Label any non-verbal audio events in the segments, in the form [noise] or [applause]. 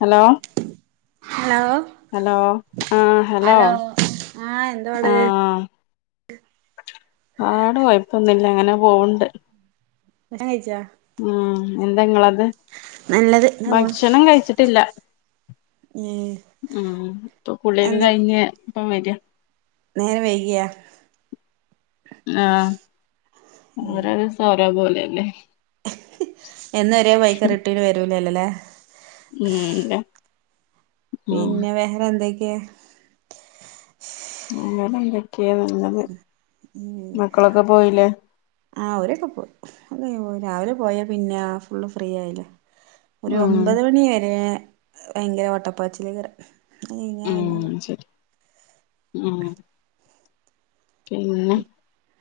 Hello hello hello hello ആ എന്തവാടെ ആട കുഴപ്പൊന്നുമില്ല അങ്ങനെ പോവ്ണ്ട് ഭക്ഷണം കഴിച്ചേ ആഎന്താങ്ങളത് നല്ലത് ഇങ്ങനെ പോണ് ഭക്ഷണം കഴിച്ചിട്ടില്ല ഏഹ് ഉം ഇപ്പൊ കുള്ളിയൊക്കെ എന്താ കഴിഞ്ഞ് ഇപ്പം വരിയാ നേരം വൈകിയ ആ ഒരോസം ഓരോ പോലെയല്ലേ എന്നു ഒരേ ബൈക്ക് റിട്ടീന് വരൂലല്ലോ ലെ ഉം അത പിന്നെ വേറെ എന്തൊക്കെയാ വേറെന്തൊക്കെയ നല്ലത് മക്കളൊക്കെ പോയില്ലേ ആ അവരൊക്കെ പോയി അ രാവിലെ പോയാ പിന്നെ ഫുള്ള് ഫ്രീ ആയില്ലേ ഒരു ഉം ഒമ്പത് മണി വരെ ഭയങ്കര ഓട്ടപ്പാച്ചിലാക്കാരം അത് കഴിഞാ ഉം പിന്നെ ശരി ഉം പിന്നെ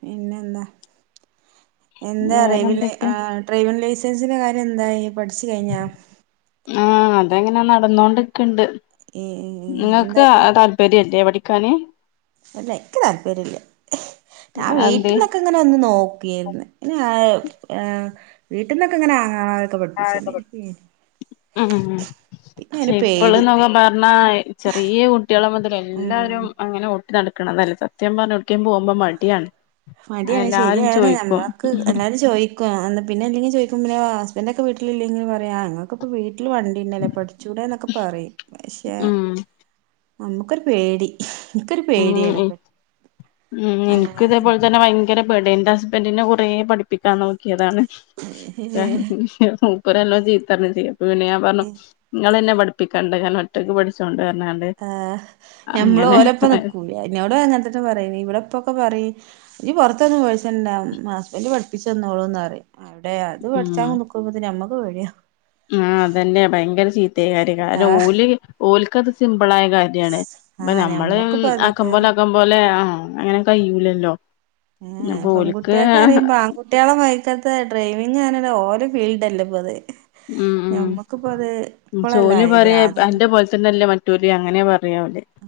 പിന്നെ എന്താ എന്താറിയോ വിലെ വേറെന്തൊക്കെയാ ഡ്രൈവിങ്ങ് ലൈസ ൻസിന്റെ കാര്യം ന്തായി പഠിച്ച് കഴിഞ്ഞോ ആ അതെങ്ങനെ നടന്നോണ്ട്ക്ക്ണ്ട് ഏഹ് ഇങ്ങക്ക് താല്പര്യല്ലേ പഠി ക്കാന് അല്ല എനിക്ക് താല്പര്യല്ല ഞാൻ അതെന്തേ വീട്ടിൽന്നൊക്കെ ഇങ്ങനെ ഒന്ന് നോക്കിന്ന് പിന്നെ അഅ് ആഏർ വീട്ടിൽന്നൊക്കെ ഇങ്ങനെ ആങ്ങണതൊക്കെ പഠിപ്പിച്ചി ആഹ് ഉം ചെഇപ്പള പേടി പന്ന് പറഞ്ഞാ ചെറിയ കുട്ടികളെ മുതൽ ഉം എല്ലാരും അങ്ങനെ നടക്കണതല്ല സത്യം പടക്കേ പോകുമ്പോ മടിയാണ് മടിയാണ് എല്ലാരും ശരിയാണ്േ ചോയിക്കും നമ്മക്ക് എല്ലരും ചോദിക്കും പിന്നെ എല്ലെങ്കും ചോദിക്കുമ്പ ഇന്റെൊക്കെ വീിലില്ലെങ്കില പറയാ നിങ്ങൾക്കൊക്കെ വി വീട്ടില് വണ്ടിന്നല്ലേ പഠിച്ച കൂടെന്നൊക്കെ പറയും പക്ഷെ ഉം നമുക്കൊരു പേടി എനിക്കൊരു ഉം പേടിയാണ് ഉം എനക്ക് ഇതേപോലെ അങ്ങനെ തന്നെ ഭയര ങ്കര പേടിയാഎന്റെ ഹസ്ബൻറിിനെ കുറെ പഠിപ്പിക്കാൻ നോക്കിയതാണ് ഇപ്പല്ലോ ചീത്തര ചെയ്യ പിന ഞാ പറഞ്ഞു നിങ്ങ എന്നെ പഠിപ്പിക്കാണ്ടാ ഒറ്റക്ക് പഠിച്ചോണ്ട് പറഞ്ഞാണ്ട് ആ് നഞമ്മള് അങ്ങനെ ഓരപ്പ നക്കൂല ഇന്നവിട അങ്ങനത്തന്നെ പറയ ഇവിടെപ്പൊക്കെ പറയും ഇനി പുറത്തൊന്നന്ന് പോേിച്ച ഹസ്ബൻറ് പഠിപ്പിച്ചുന്നോളൂന്ന് പറ ടെ അത് പഠിച്ചാൻനിക്കുമ്പ ക്ക് ഞമ്മക്ക് പേടിയാ ആ അതന്നെയ ഭയങ്കര ചീത്തയകാരി കാരണം ആഹ് ഓല് ഓൽക്കത് ളായ കാര്യമാണ് അപ്പൊ ആഹ് നമ്മള് ഞമ്മക്കിപ്പ ആക്കം അതൊക്കെ പോലെ ആക്കം പോലെ ആ അങ്ങനെ കഴൂല ല്ലോ എ. എ പെൺകട്ടിയേക്ക് അറിയുമ്പ ആൺകുട്ടികളെ മാദിരിക്കത്ത ഡ്രൈവിങ്ാനല്ല ഓല് ഫീൽഡ് അല്ല പോത് ഉം ഉം ഇപ്പളല്ല ജോലി ആയത് പറയാ ആദ്യൊന്നും എന്റെ പോലെ തന്നെല്ലേ മറ്റൂര് അങ്ങനെ പറ ആ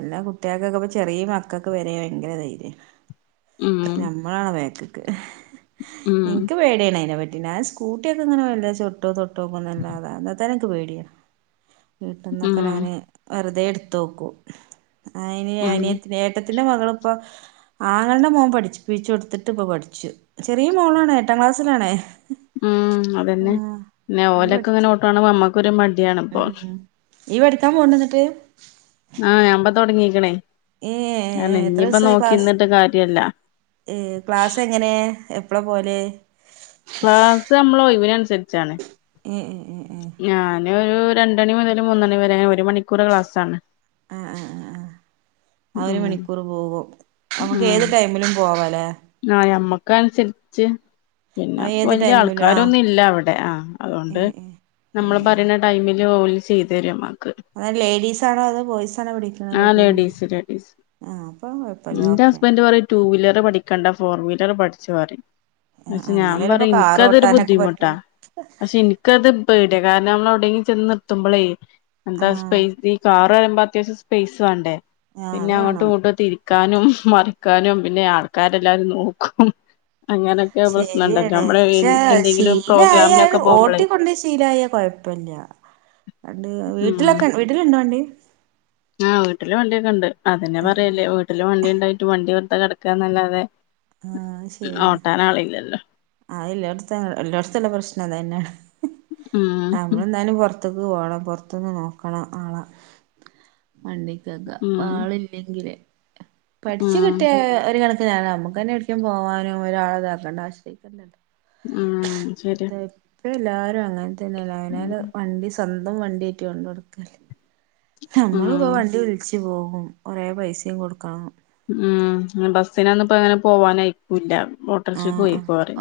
എല്ലാ കുട്ടികൾക്കൊക്കെ ഇപ്പ ചെറിയ മക്കൊക്കെ വര ഭയങ്കര ധൈര്യം ഉം ഞമ്മളാണ ബേക്കക്ക് ഉം നിനക്ക് പേടിയണ അ പ ഞാൻ സ്കൂട്ടിയൊക്കെങ്ങനെവല്ല ചോട്ടോ തൊട്ടോ ക്കുന്നല്ലാത അല്ലാത്ത ന്നെ എനിക്ക് പേടിയാണ് ഉം വീട്ടന്നൊക്കെ ഞാൻ വെറുതെ എടുത്ത് നോക്കും ഉം അന ഏട്ട ത്തിന്റെ മകള ഇപ്പോൊ ആങ്ങളുടെ മുോൻ പഠ പിിച്ചു കൊടുത്തിട്ട് ഇ പഠിച്ചു ചെറിയ മകളാണ് ഏട്ട പസിലണ ഉം അതന്നെ പിന്നെ അവൻ ഓലൊക്കെ ഇങ്ങനെ പഠിച്ചു ഓട്ടണങ്ക നമ്മക്കൊരു മ ഉം ഇയ്യ് പഠിക്കാൻ പോവ്ണ്ടോ ഇന്നിട്ട് ആ ഞാനിപ്പംതുടങ്ങി അ ഏഹ് എത്ര ഇനിയിപ്പ ദിവസായി ക്ലാസ് നോക്കിന്നിട്ട് കാര്യല്ല ഏഹ് ക്ലാസ് എങ്ങനെ എപ്പളാ പോവല് ക്ലാസ് നമ്മളെ ഒഴിവിനനുസരിച്ചാണ് ഏ ഞാന് ഒരു രണ്ടുമണി മുതൽ മൂന്നുണി വരെ ഒരു മണിക്കൂർ ക്ലാസ്സാണ് ആഹ് ആഹ് ആ ആഹ് ഒരു ഉം മണിക്കൂർ പോകും നമുക്ക് ഏത് ടൈമിലും പോവാല്ലേ ആഹ് ഞമ്മക്ക് അനുസരിച്ച് പിന്നെ അത് ഏത് വലിയ ടൈമിലും ആഹ് ആൾക്കാരൊന്നും ഇല്ല അവിടെ ആഹ് അതൊണ്ട് ഏഹ് നമ്മള് ഏഹ് പറയുന്ന ടൈമിൽ ജോലി ചെയ്തു തരുമാ അലേഡീസാണോ അതോ ബോയ്സാണോ വിളിക്കുന്നത് ആ കുഴപ്പില്യ ലേഡീസ് ലേഡീസ് എന്റെ ഹസ്ബൻഡ് പറയും ടു വീലർ പഠിക്കണ്ട ഫോർ വീലർ പഠിച്ചോ പറയും ആഹ് പക്ഷെ ആഹ് ഞാൻ എന്നാലല്ലേ ഇപ്പൊ പറയും കാറ് എനിക്കതൊരു ഓട്ടാനൊക്കെ ബുദ്ധിമുട്ടാ പറ്റുള്ളൂ പക്ഷെ എനിക്കത് പേടിയാ കാരണം നമ്മള് എവിടെയെങ്കിലും ചെന്ന് നിർത്തുമ്പോളേ എന്താ ആഹ് സ്പെയ്സി കാർ ഇവിടെ വരുമ്പോ അത്യാവശ്യം സ്പേസ് വേണ്ടേ ആഹ് പിന്നെ അത് അങ്ങോട്ടും വേണം ഇങ്ങോട്ടും തിരി ക്കാനും മറിക്കാനും പിന്നെ ആൾക്കാരെല്ലാരും നോക്കും അങ്ങനൊക്കെ പ്രശ്നണ്ടല്ലോ ശരിയാണ് നമ്മള് പക്ഷെ എന്തെങ്കിലും ശീലായാൽ പ്രോഗ്രാമിനൊക്കെ പോകുമ്പളേ ഓട്ടിക്കൊണ്ട് ശീലായ കുഴ പ്പില്ല അണ്ട് ഉം വീട്ടിലൊക്കെ വീട്ടിലിണ്ടോ വണ്ടി ആഹ് വീട്ടില് വണ്ടിയൊക്കെണ്ട് അതന്നെ ആഹ് പറയല് വീട്ടില് വണ്ടി ഉണ്ടായിട്ട് വണ്ടി വെറുതെ കിടക്കാന്നല്ലാതെ അത് ഓട്ടാനാളില്ലല്ലോ ആഹ് എല്ലാടെത്തെ എല്ലായിടത്തെയുള്ള പ്രശ്നം അതന്നെ നമ്മൾ ഉം എന്നാലും പുറ പുറത്തക്ക് പോണം പുറത്തുന്ന് നോക്കണം ആഹ് വണ്ടി ഉം ആളില്ലെങ്കിലേ പഠിച്ചു ഉം കിട്ടിയ ഒരു കണ നമ്മുക്ക് തന്നെ കിട്ടിയ പോവാനും ഒരാളെ ഇതാക്കണ്ട ആശ്രയിക്കണ്ടാല്ലോ ഉം ശരിയാ ഇപ്പ എല്ലാരും അങ്ങനെ തന്നെയല്ലേ അയിനാല് വണ്ടി സ്വന്തം വണ്ടിയേറ്റ് കൊണ്ട് കൊടുക്കല്ലേ നമ്മളിപ്പോ ഉം വണ്ടി വിളിച്ച് പോകും കൊറേ പൈസയും കൊടുക്കണം ഉം ബസ്സിനൊന്നും ഇപ്പോ അങ്ങനെ പോവാനയിക്കൂല്ല ആഹ്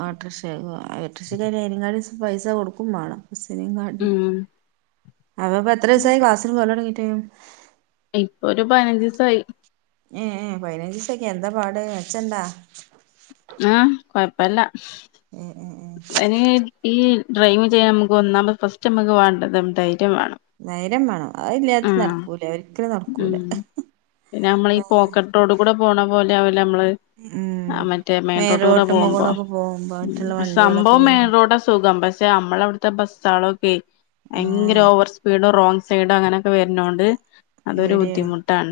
ആഹ് ഓട്ടർഷേ പോവാ ഓട്ടർഷേല് ആണേ അതിനങ്ങാട്ടി പൈസ കൊടുക്കും വേണം ബസ്സിനെങ്ങാട്ടി ഉം അപ്പൊഇപ്പോ എത്ര ദിവസായി ക്ലാസ്സിൽ പോവാൻ തോടങ്ങിട്ട് ഇപ്പൊ ഒരു പതിനഞ്ച് ദിവസായി ഏഹ് ഏ പതിനഞ്ച് ദിവസൊക്കെ എന്താ പാട് മെച്ചണ്ടാ ആഹ് കൊഴപ്പില്ല ഉം ഉം [unintelligible] ഡ്രൈവ് ചെയ്യാൻ നമുക്ക് ഒന്നാമത് ഫസ്റ്റ് നമ്മുക്ക് വേണ്ടത് [unintelligible] നേരം വേണം അത് ഇല്ലാതെ ആഹ് നടക്കൂല ഒരിക്കലും നടക്കൂല ഉം പിന്നെ നമ്മളെ ഈ പോക്കറ്റ് റോഡ് കൂടെ പോണപോലെ നമ്മള് ഉം ആമറ്റേ മേല് മെയിൻറോട്ടികൂടെ റോട്ടുമ്മ പോകുമ്പോ കൂടൊക്കെ പോകുമ്പോ മറ്റുള്ള വണ്ടികളൊക്കെ സംഭവം വരും മെയിൻ റോഡാ സുഖം പക്ഷെ നമ്മളവിടുത്തെ ബസ്സാളൊക്കെ ഭയങ്കര ആഹ് ഓവർ സ്പീഡോ റോങ് സൈഡാ അങ്ങനെയൊക്കെ വരുന്നോണ്ട് അതൊരു പേടിയാണ് ബുദ്ധിമുട്ടാണ്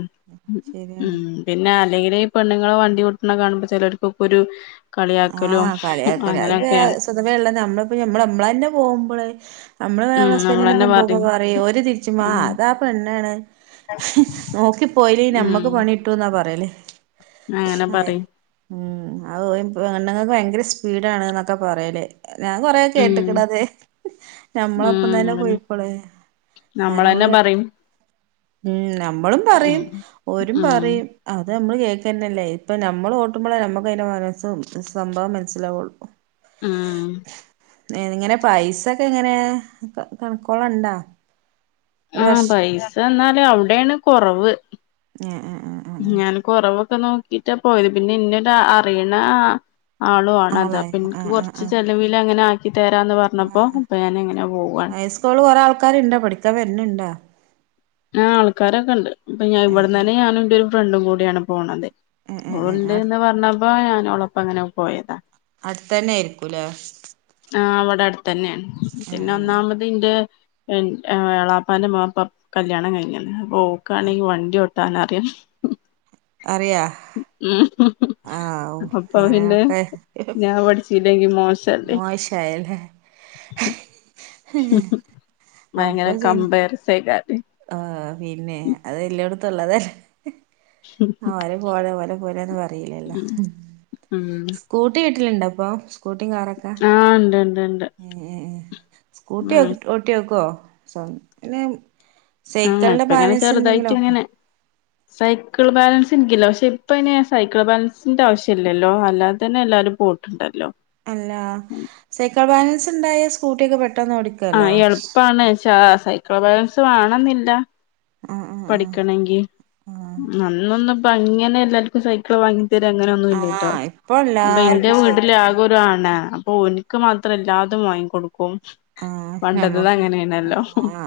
ശരിയാണ് ഉം പിന്നെ അല്ലെങ്കിലെ ഈ പെണ്ണുങ്ങളെ വണ്ടി ഓട്ടണ കാണുമ്പോ ചിലർക്കൊക്കൊരു കളിയാക്കലും അങ്ങനെ സ്വതവേള്ള നമ്മളിപ്പോ നമ്മ നമ്മളെന്നെ പോകുമ്പോളേ നമ്മള് ഉം നമ്മടെ നമ്മളന്നെ ഹസ്ബൻഡിനൊപ്പം പോവുമ്പോ പറയും ഓര് തിരിച്ചുമാ ഉം അതാ പെണ്ണാണ് നോക്കിപ്പോയില്ലെങ്കിൽ നമ്മക്ക് ഉം പണി കിട്ടുന്നാ പറയല് അങ്ങനെ പറയും ഉം അത് ഓ പെണ്ണുങ്ങൾക്ക് ഭയങ്കര സ്പീഡാണ് എന്നൊക്കെ പറയല് ഞാൻ കൊറേ ഉം കേട്ടക്കിണത് ഞമ്മളപ്പം ഉം തന്നെ അതന്നെ പോയിപ്പോളെ നമ്മളന്നെ പറയും ഉം നമ്മളും ഉം പറയും ഓരും ഉം പറയും അത് നമ്മള് കേൾക്കന്നല്ലേ ഇപ്പ നമ്മള് കോട്ടുമ്പോളേ നമ്മുക്ക് അതിന്റെ മനസ്സും സംഭവം മനസ്സിലാവുള്ളു ഉം [unintelligible] ഏ ഇങ്ങനെ പൈസൊക്കെ ഇങ്ങനെ കണക്കോളണ്ടാ ആ പൈസ എന്നാലും അവിടെയാണ് കൊറവ് ആ ആ ആ ആ ഒക്കെ നോക്കിട്ടാ പോയത് പിന്നെ ഇന്നൊരു അറിയണ ആളു ആണ് അത് ആളായി പിന്നെ കുറച്ച് ചെലവിൽ അങ്ങനെ തരാന്ന് ആ പറഞ്ഞപ്പോ അപ്പൊ ഞാൻ അങ്ങനെ പോവാണ് ഹൈസ്കൂള് കുറെ ആൾക്കാരു ഇണ്ടോ പഠിക്കാൻ വരുന്ന ഇണ്ടോ ആ ആൾക്കാരൊക്കെ ഉണ്ട് ഇപ്പഞൻ ആഹ് ഇവിടന്ന് ആഹ് തന്നെ ഞാനും ഇന്റെ ഒരു ഫ്രണ്ടും കൂടിയാണ് പോണത് ഉം ഉം ഉം അടു ഉണ്ടെന്നു പറഞ്ഞപ്പോ ഞാൻഅവളൊപ്പം അങ്ങനെ പോയതാ അടുത്തതന്നെ യിരിക്കൂലേ തന്നെയാണ് പിന്നെ ഒന്നാമത് ഇന്റെ വളാപ്പാന്റെ മാപ്പ കല്യാണം കഴിഞ്ഞ അപ്പൊ ഓക്കയാണെങ്കിൽ വണ്ടി ഒട്ടാന അറിയാം അറയാ അപ്പൊ ഞാൻ പഠിച്ചില്ലെങ്കി മോ ഓശായല്ല ഭയങ്കര അപ്പൊ ചെയ്നി കമ്പയർസേക്കാരം ആ പിന്നെ അതെല്ലോടത്തള്ളതല്ലേ ആ ഓരെ പോലെ ഓലെ പോലന്നന്ന് പറലല്ലോ ഉം സ്കൂട്ടി കിട്ടലുണ്ടോ അപ്പൊ സ്കൂട്ടിയ കാറൊക്കെ ആഹ് ഇണ്ട് ഇണ്ട് ഇണ്ട് സ്കൂട്ടി ഉം ഓട്ടി വോക്കോ [unintelligible] പിന്നെ ആഹ് സൈക്കിളിന്റെ ഇപ്പ ഇങ്ങനെ ബാലൻസ് ഉണ്ടെങ്കിലോ. ചെറുതായിട്ട് ഇങ്ങനെ സൈക്കിൾ ബാലൻസ് എനിക്കില്ല, പക്ഷെ ഇപ്പൊ ഇനി സൈക്കിൾ ബാലൻസിന്റെ ആവശ്യം ഇല്ലല്ലോ അല്ലാതെ തന്നെ എല്ലാരും. പോയിട്ടുണ്ടല്ലോ അല്ല സ്കൂട്ട് ഒക്കെ പെ ആഹ് എളുപ്പാണ് സെ സൈക്കിൾ ബാലൻസ് വേണമെന്നില്ല ആഹ് ആഹ് പഠിക്കണമെങ്കിൽ ആഹ് അന്നൊന്നും. ഇപ്പൊ അങ്ങനെ എല്ലാവർക്കും സൈക്കിൾ വാങ്ങി. തരു അങ്ങനെ ആഹ് ഒന്നുമില്ലാട്ടോ ആഹ് ഇപ്പൊ അപ്പൊ എന്റെ എല്ലാർക്കും വീട്ടില് സൈക്കിളാ ആകെ ഒരു ആണ്. ഓനിക്ക് മാത്രമല്ലാതെ വാങ്ങി കൊടുക്കും. ആഹ് പണ്ടത്തത് ഞമ്മുക്ക് അങ്ങനെയാണല്ലോ ആ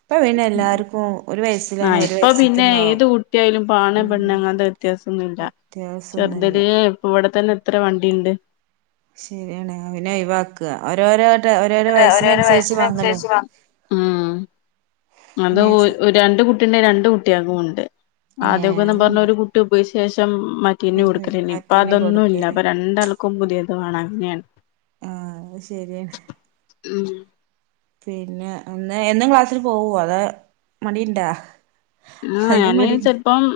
ഇപ്പൊ പിന്നെ എല്ലാർക്കും ഒരു വയസ്സ്. ആ ഇപ്പൊ പിന്നെ ഏത് കുട്ടിയാലും ആണ് ഉം പെണ്ണ് അങ്ങനത്തെ വ്യത്യാസം ഒന്നുമില്ല വ്യത്യാസൊന്നുല്ല ചെറുതിലെ. ഇവിടെ തന്നെ എത്ര വണ്ടിയുണ്ട്. ശരിയാണ് അവനെ ഒഴിവാക്കുക ഓരോരു ഓരോരോ വയസ്സിന് അനുസരിച്ച് വാങ്ങി, ഉം. അത് അയ്നൻസ ഒ രണ്ട് കുട്ടിയുണ്ടെ രണ്ടു കുട്ടികൾക്കും ഉം. ആദ്യയൊക്കെ ഏഹ് എന്ന് പറഞ്ഞു അത്ണ്ട് ഒരു കുട്ടി [unintelligible] ശേഷം. മറ്റേന് പിന്നെ കൊടുക്കല്ലന്ന് ഇപ്പൊ മറ്റേന് അതൊന്നുമില്ല കൊടുക്കല് അപ്പൊ രണ്ടാൾക്കും പുതിയത് വേണം അങ്ങനെയാണ്. ആഹ് അതുശരിയാണ്. ഉം പിന്നെ എന്നാ എന്നും ക്ലാസ്സിൽ പോകുവോ അതോ മടി ഇണ്ടോ. ആഹ് ഞാന് ചെലിപ്പം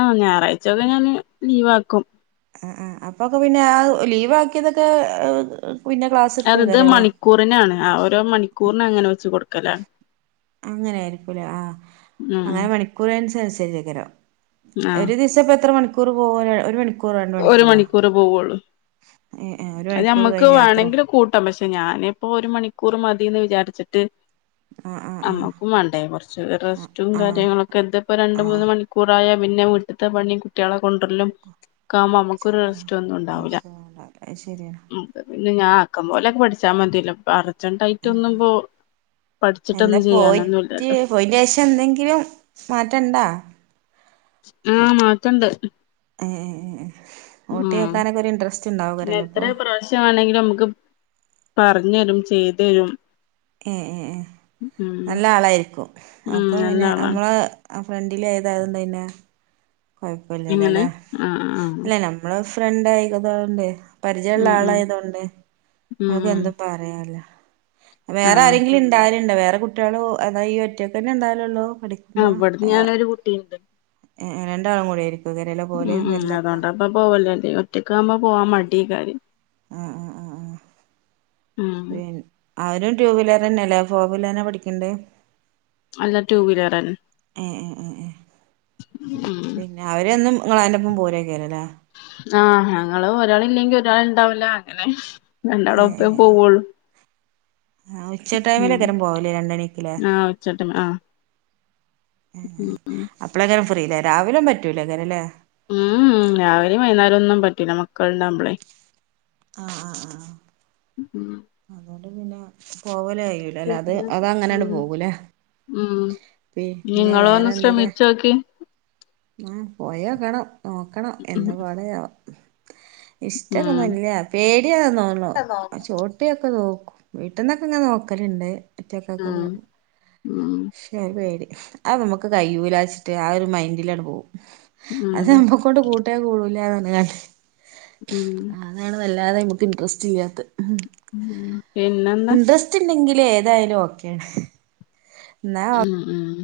ആഹ് ഞായറാഴ്ച ഒക്കെ ഞാന് ലീവ് ആകും. ആഹ് ആഹ് അപ്പൊയൊക്കെ പിന്നെ ആ ലീവ് ആക്കിയതൊക്കെ ഏർ. അതത് മണിക്കൂറിനാണ് ഓരോ മണിക്കൂറിന് അങ്ങനെ വെച്ച് കൊടുക്കലാണ്. അങ്ങനെ ആയിരിക്കൂല്ലോ, ആ ഉം അങ്ങനെ മണിക്കൂർ അനുസരിച്ച്. [unintelligible] ആഹ് ഒരു ദിവസം ഇപ്പൊ എത്ര മണിക്കൂർ പോകാൽ ഒരു മണിക്കൂ ഒരു മണിക്കൂർ പോവുള്ളൂ, ഏ ഏ ഒരു അത് മണിക്കൂർ ഞമ്മുക്ക് കഴിഞ്ഞ അത്ര വേണമെങ്കിൽ കൂട്ടം പക്ഷെ. ഞാനിപ്പോ ഒരു മണിക്കൂർ മതിയെന്ന് വിചാരിച്ചിട്ട്. ആ ആ ആ നമുക്കും വേണ്ടേ കുറച്ചു ആ റെസ്റ്റും ആ കാര്യങ്ങളൊക്കെ എന്തിപ്പോ രണ്ട് ആ മൂന്ന് മണിക്കൂറായാൽ. പിന്നെ വീട്ടിത്തെ പണി കുട്ടികളെ കൊണ്ടുവരലും. കാം നമുക്കൊരു റെസ്റ്റ് ഒന്നും ഉണ്ടാവില്ല അത് ശരിയാണ് ഉം. ഇന്ന് ഞാൻ ആക്കം പോലെയൊക്കെ പഠിച്ചാൽ മതിയല്ലോ ഇപ്പൊ അർജൻ്റ് ആയിട്ട് ഒന്നും ഇപ്പൊ. എന്താ പോയിട്ട് പോയിന് ശേഷം എന്തെങ്കിലും മാറ്റമുണ്ടോ. ആഹ് മാറ്റമുണ്ട്. ഏ ഊട്ടി ഉം നോക്കാനൊക്കെ ഒരു ഇൻട്രസ്റ്റ് പിന്നെ ഉണ്ടാവുകാരല്ലോ എത്ര ഇപ്പൊ പ്രാവശ്യമാണെങ്കിലും നമുക്ക്. പറഞ്ഞുതരും ചെയ്തുതരും. ഏഹ് ഏഹ് നല്ല ആളായിരിക്കും ഉം അപ്പൊ നല്ല പിന്നെ ആളാണ് നമ്മള്. ആ ഫ്രണ്ടിലെ ഏതായത്. [unintelligible] കൊഴപ്പില്ലല്ലേ എങ്ങനെ അല്ലെ ആഹ് ആഹ് അല്ല നമ്മള്. ഫ്രണ്ട് ആയതോണ്ട് പരിചയമുള്ള ഉം ഉം ആളായിതോണ്ട് ഉം നമുക്ക് ഉം എന്തും പറയാലോ. വേറെ ആഹ് ആരെങ്കിലും ഇണ്ടായാലുണ്ടോ വേറെ കുട്ടികളോ അതോ ഈ ഒറ്റയ്ക്ക് തന്നെ ഇണ്ടായാലല്ലോ. അവിടുന്ന് ഞാന് ഒരു കുട്ടിയുണ്ട്. ഏഹ് രണ്ടാളും കൂടെ. ഉം ഉം അതുകൊണ്ട് ഇപ്പൊ പോവൂല, അല്ലെ ഒറ്റക്ക് ആവുമ്പോ പോവാൻ മടി കാര്യം. ഉം പിന്നെ അവരും ടു വീലർ തന്നെയല്ലേ ഫോർ വീലറിനെ പഠിക്കണ്ടേ. അല്ല ടു വീലറന്നെ ഏഹ് ഏഹ് ഏഹ് ഉം പിന്നെ അവരൊന്നും. നിങ്ങള് അയിന്റെ ഒപ്പം പോകല്ലേ. ആഹ് ഞങ്ങള് ഒരാൾ ഇല്ലെങ്കിൽ ഒരാൾ ഇണ്ടാവില്ല അങ്ങനെ. രണ്ടാളും ഒപ്പേ പോവുള്ളൂ. ആഹ് ഉച്ച ടൈമില് ഉം ഇക്കരം പോവൂലെ രണ്ട്. ആഹ് ഉച്ചടൈം ആഹ് [unintelligible] അപ്പോളായിരിക്കില്ല ഫ്രീ രാവിലും പറ്റൂലേ അങ്ങനെയല്ലേ. ഉം രാവിലെയും വൈകുന്നേരം ഒന്നും പറ്റൂല്ല മക്കള ഉണ്ടുമമ്പളെ ആഹ് ആഹ് ആഹ് ഉം അതുകൊണ്ട് പിന്നെ പോവല അയൂലല്ല അത് പിന്നെ അത അങ്ങനാണ് ഉം പോകൂലേ ഉം പിന്നെ നിങ്ങളോ ഒന്ന് വേറെ എന്തൊക്കെ ശ്രമിച്ചോക്കി ആ പോയോക്കണം നോക്കണം ഉം എന്താ പാടയാവാ ഇഷ്ടൊക്ക ഉം ഒന്നുംല്ല പേടിയതാ തോന്നണോ ഉം ചോട്ടിയൊക്കെ നോക്ക വീട്ടന്നൊക്കെ ഇെ നോക്കലുണ്ട് പിറ്റക്കൊക്കെ ന ഉം ശരി പേടി ആ നമുക്ക് കയ്യൂലാച്ചിട്ട് ആ ഒരു മൈൻഡിലാണ് പോകവും അത് ഉം നമ്മക്കോട്ട കൂട്ടിയ കൂടില്ലെന്ന് കണ്ടെ ഉം അല്ലാതെ നമുക്ക് ഇന്ട്രെസ്റ് ഇല്ലാത്ത ഉം പിന്നെന്താ ഇന്റെരെസ്റ്റ്‌ ഉണ്ടേ ഏതായാലും ഓക്കെയാണ് എന്നാ ഉം ഉം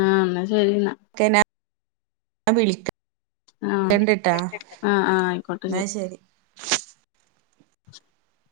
ആഹ എന്നാ ശരി വിളിക്ക ആഹ് കണ്ടിട്ടാ ആഹ് ആഹ് ആയിക്കോട്ടെ എന്നാ ശരി [unintelligible]